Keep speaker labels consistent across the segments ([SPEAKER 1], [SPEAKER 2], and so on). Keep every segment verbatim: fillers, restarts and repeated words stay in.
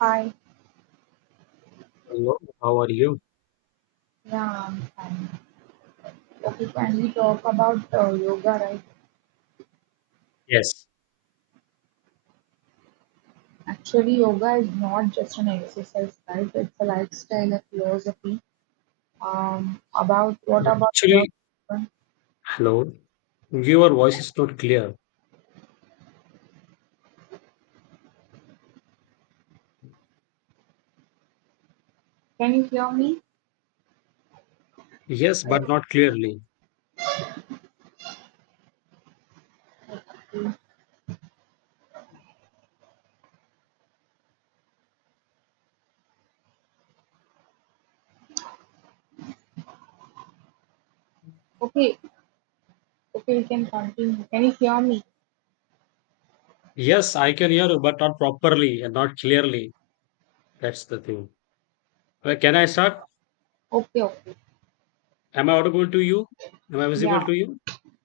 [SPEAKER 1] Hi,
[SPEAKER 2] Hello, how are you?
[SPEAKER 1] yeah, I'm fine. Okay, can we talk about uh, yoga, right?
[SPEAKER 2] Yes.
[SPEAKER 1] Actually, yoga is not just an exercise, right? It's a lifestyle, a philosophy. Um, about what about your?
[SPEAKER 2] Actually, hello. Your voice is not clear.
[SPEAKER 1] Can you hear me?
[SPEAKER 2] Yes, but
[SPEAKER 1] Hello.
[SPEAKER 2] not clearly.
[SPEAKER 1] Okay, okay, okay, we can continue. Can you hear me?
[SPEAKER 2] Yes, I can hear you, but not properly and not clearly. That's the thing. Uh, Can I start?
[SPEAKER 1] Okay, okay,
[SPEAKER 2] Am I audible to you? Am I visible
[SPEAKER 1] yeah,
[SPEAKER 2] to you?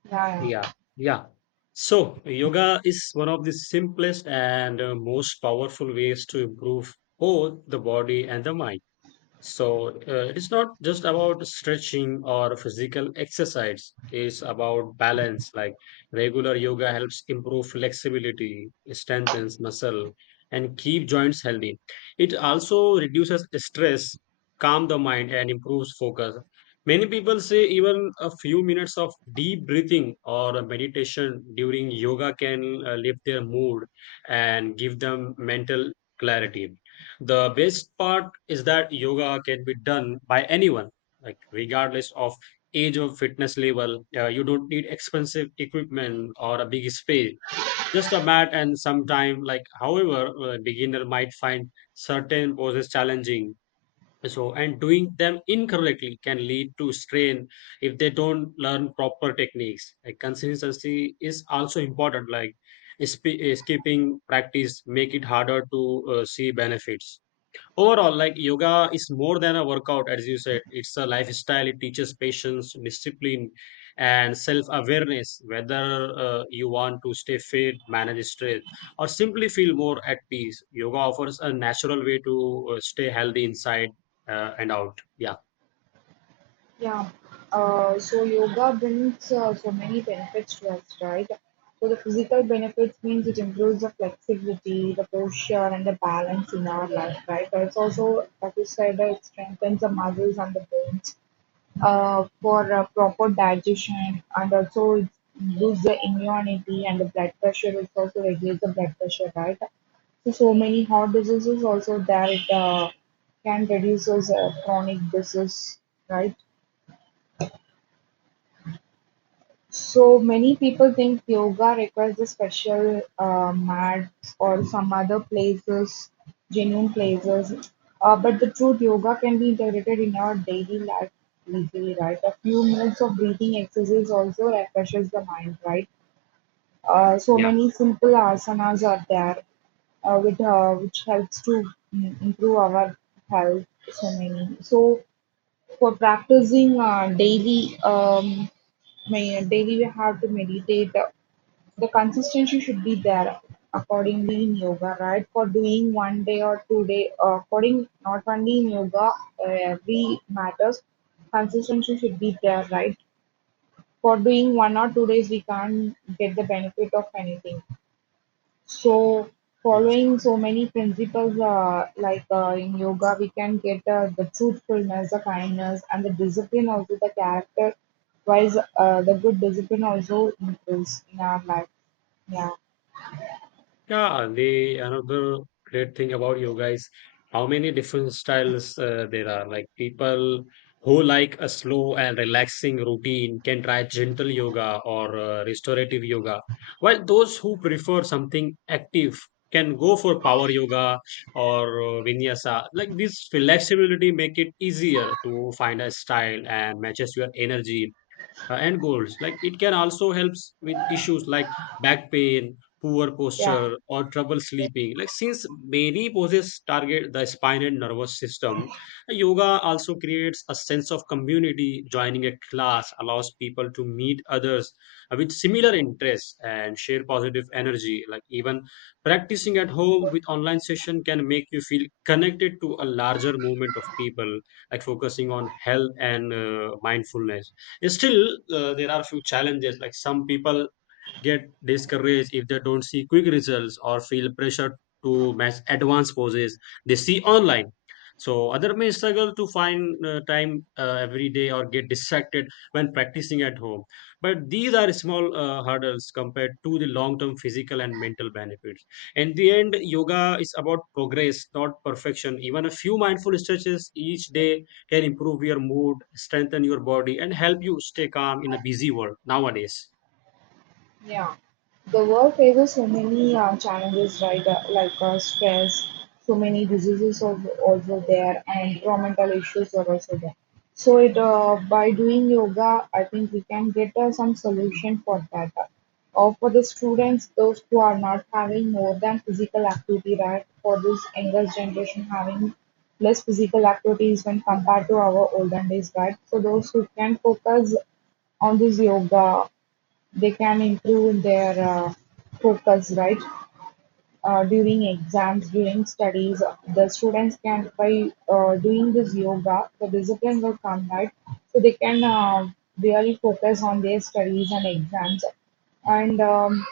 [SPEAKER 1] yeah,
[SPEAKER 2] Yeah,
[SPEAKER 1] yeah.
[SPEAKER 2] yeah. So, yoga is one of the simplest and uh, most powerful ways to improve both the body and the mind. So uh, it's not just about stretching or physical exercise. It's about balance. Like regular yoga helps improve flexibility, strengthens muscle, and keep joints healthy. It also reduces stress, calm the mind, and improves focus. Many people say even a few minutes of deep breathing or a meditation during yoga can uh, lift their mood and give them mental clarity. The best part is that yoga can be done by anyone, like regardless of age or fitness level. Uh, you don't need expensive equipment or a big space. Just a mat and some time. Like, however, a beginner might find certain poses challenging. So, and doing them incorrectly can lead to strain if they don't learn proper techniques. Like, consistency is also important. Like, sp- skipping practice make it harder to uh, see benefits. Overall, like yoga is more than a workout, as you said. It's a lifestyle. It teaches patience, discipline, and self awareness, whether uh, you want to stay fit, manage stress, or simply feel more at peace. Yoga offers a natural way to uh, stay healthy inside uh, and out. Yeah.
[SPEAKER 1] Yeah. Uh, so yoga brings uh, so many benefits to us, right? So the physical benefits means it improves the flexibility, the posture, and the balance in our life, right? But it's also, like you said, uh, it strengthens the muscles and the bones uh, for uh, proper digestion, and also it boosts the immunity and the blood pressure. It also regulates the blood pressure, right? So, so many heart diseases also that it uh, can reduce uh, chronic disease, right? So many people think yoga requires a special uh, mat or some other places, genuine places. Uh, but the truth, yoga can be integrated in your daily life easily, right? A few minutes of breathing exercise also refreshes the mind, right? Uh, so
[SPEAKER 2] Yeah.
[SPEAKER 1] many simple asanas are there, uh, with, uh, which helps to mm, improve our health. So many. So for practicing uh, daily, um, may, daily we have to meditate. The, the consistency should be there accordingly in yoga, right? For doing one day or two day, uh, according not only in yoga, uh, every matters consistency should be there, right? For doing one or two days, we can't get the benefit of anything. So
[SPEAKER 2] Yes.
[SPEAKER 1] following so many principles uh, like uh, in yoga, we can get uh, the truthfulness, the kindness, and the discipline also the character wise uh, the good discipline also improves in our life. Yeah,
[SPEAKER 2] Yeah, the another great thing about yoga is how many different styles uh, there are. Like people who like a slow and relaxing routine can try gentle yoga or uh, restorative yoga, while those who prefer something active can go for power yoga or uh, vinyasa. Like this flexibility make it easier to find a style and matches your energy uh, and goals, like it can also helps with issues like back pain, poor
[SPEAKER 1] yeah.
[SPEAKER 2] posture, or trouble sleeping, like since many poses target the spine and nervous system. Yoga also creates a sense of community. Joining a class allows people to meet others uh, with similar interests and share positive energy, like even practicing at home with online session can make you feel connected to a larger movement of people, like focusing on health and uh, mindfulness. Still, uh, there are a few challenges. Like some people get discouraged if they don't see quick results or feel pressure to match advanced poses they see online. So other may struggle to find uh, time uh, every day or get distracted when practicing at home. But these are small uh, hurdles compared to the long-term physical and mental benefits. In the end, yoga is about progress, not perfection. Even a few mindful stretches each day can improve your mood, strengthen your body, and help you stay calm in a busy world nowadays.
[SPEAKER 1] Yeah, the world faces so many uh, challenges, right? Uh, like uh, stress, so many diseases are also there, and environmental issues are also there. So it uh, by doing yoga, I think we can get uh, some solution for that. Or for the students, those who are not having more than physical activity, right? For this younger generation having less physical activities when compared to our olden days, right? So those who can focus on this yoga, they can improve their uh, focus, right? Uh, during exams, during studies, the students can by uh, doing this yoga, the discipline will come, right? So they can uh, really focus on their studies and exams, and um,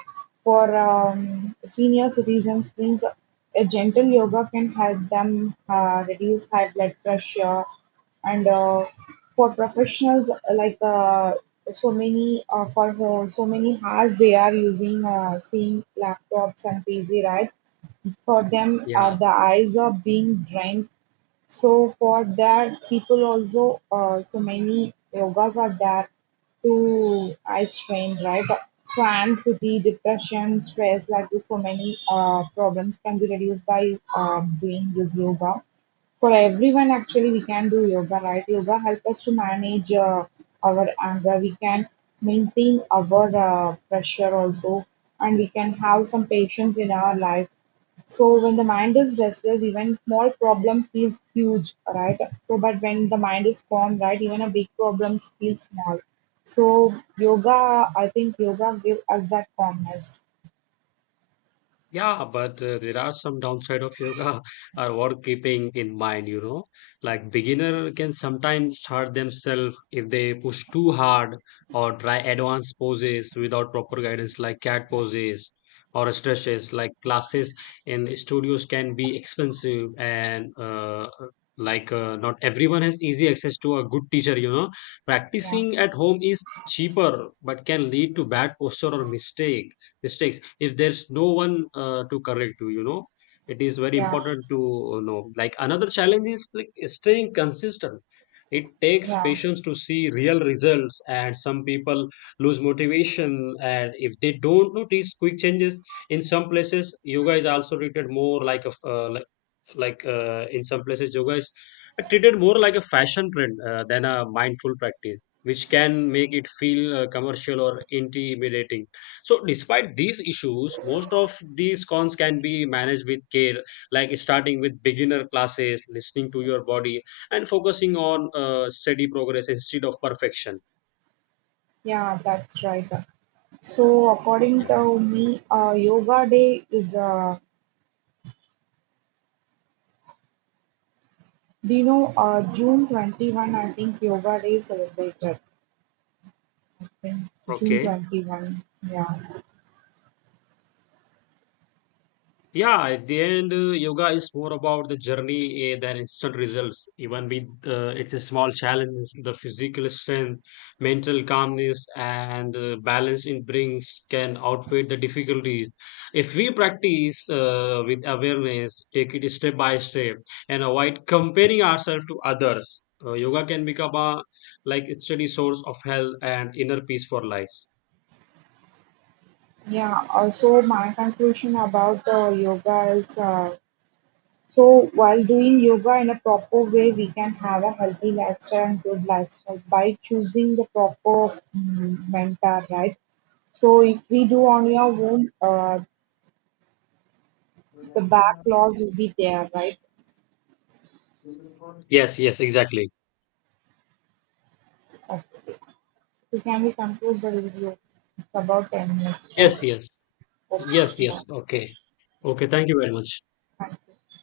[SPEAKER 1] for um, senior citizens means a gentle yoga can help them uh, reduce high blood pressure, and uh, for professionals, uh, like uh, so many, uh, for uh, so many hours they are using uh, same laptops and pc, right? For them, uh,
[SPEAKER 2] Yeah.
[SPEAKER 1] the eyes are being drained. So for that, people also, uh, so many yogas are there to eye strain, right? So anxiety, depression, stress, like this, so many uh, problems can be reduced by uh, doing this yoga. For everyone actually we can do yoga, right? Yoga help us to manage uh, our anger, we can maintain our uh, pressure also, and we can have some patience in our life. So when the mind is restless, even small problem feels huge, right? So but when the mind is calm, right, even a big problem feels small. So yoga, I think yoga give us that calmness.
[SPEAKER 2] Yeah, but uh, there are some downside of yoga are worth keeping in mind, you know, like beginner can sometimes hurt themselves if they push too hard or try advanced poses without proper guidance, like cat poses or stretches. Like classes in studios can be expensive and, uh, like uh, not everyone has easy access to a good teacher, you know.
[SPEAKER 1] Yeah,
[SPEAKER 2] Practicing at home is cheaper, but can lead to bad posture or mistake mistakes if there's no one uh, to correct you, you know. It is very
[SPEAKER 1] yeah,
[SPEAKER 2] important to uh, know. Like another challenge is like staying consistent. It takes
[SPEAKER 1] yeah,
[SPEAKER 2] patience to see real results and some people lose motivation and if they don't notice quick changes. In some places yoga is also treated more like a f- uh, like like uh, in some places yoga is treated more like a fashion trend uh, than a mindful practice, which can make it feel uh, commercial or intimidating. So despite these issues, most of these cons can be managed with care, like starting with beginner classes, listening to your body, and focusing on uh, steady progress instead of perfection.
[SPEAKER 1] yeah. That's right. So according
[SPEAKER 2] Yeah.
[SPEAKER 1] to me, uh, yoga day is uh, do you know uh, June twenty one? I think yoga day is celebrated. I think June
[SPEAKER 2] Okay.
[SPEAKER 1] twenty one. Yeah.
[SPEAKER 2] Yeah, at the end, uh, yoga is more about the journey uh, than instant results. Even with uh, it's a small challenge, the physical strength, mental calmness, and uh, balance it brings can outweigh the difficulties. If we practice uh, with awareness, take it step by step, and avoid comparing ourselves to others, uh, yoga can become a like a steady source of health and inner peace for life.
[SPEAKER 1] Yeah, uh, so my conclusion about the yoga is uh, so while doing yoga in a proper way, we can have a healthy lifestyle and good lifestyle by choosing the proper mm, mentor, right? So if we do on your own, uh, the back laws will be there, right?
[SPEAKER 2] Yes, yes, exactly.
[SPEAKER 1] Okay. So can we conclude the video? It's about ten minutes, right?
[SPEAKER 2] Yes, yes.
[SPEAKER 1] Okay.
[SPEAKER 2] Yes,
[SPEAKER 1] Bye.
[SPEAKER 2] yes. Okay. Okay. Thank you very much.
[SPEAKER 1] Thank you.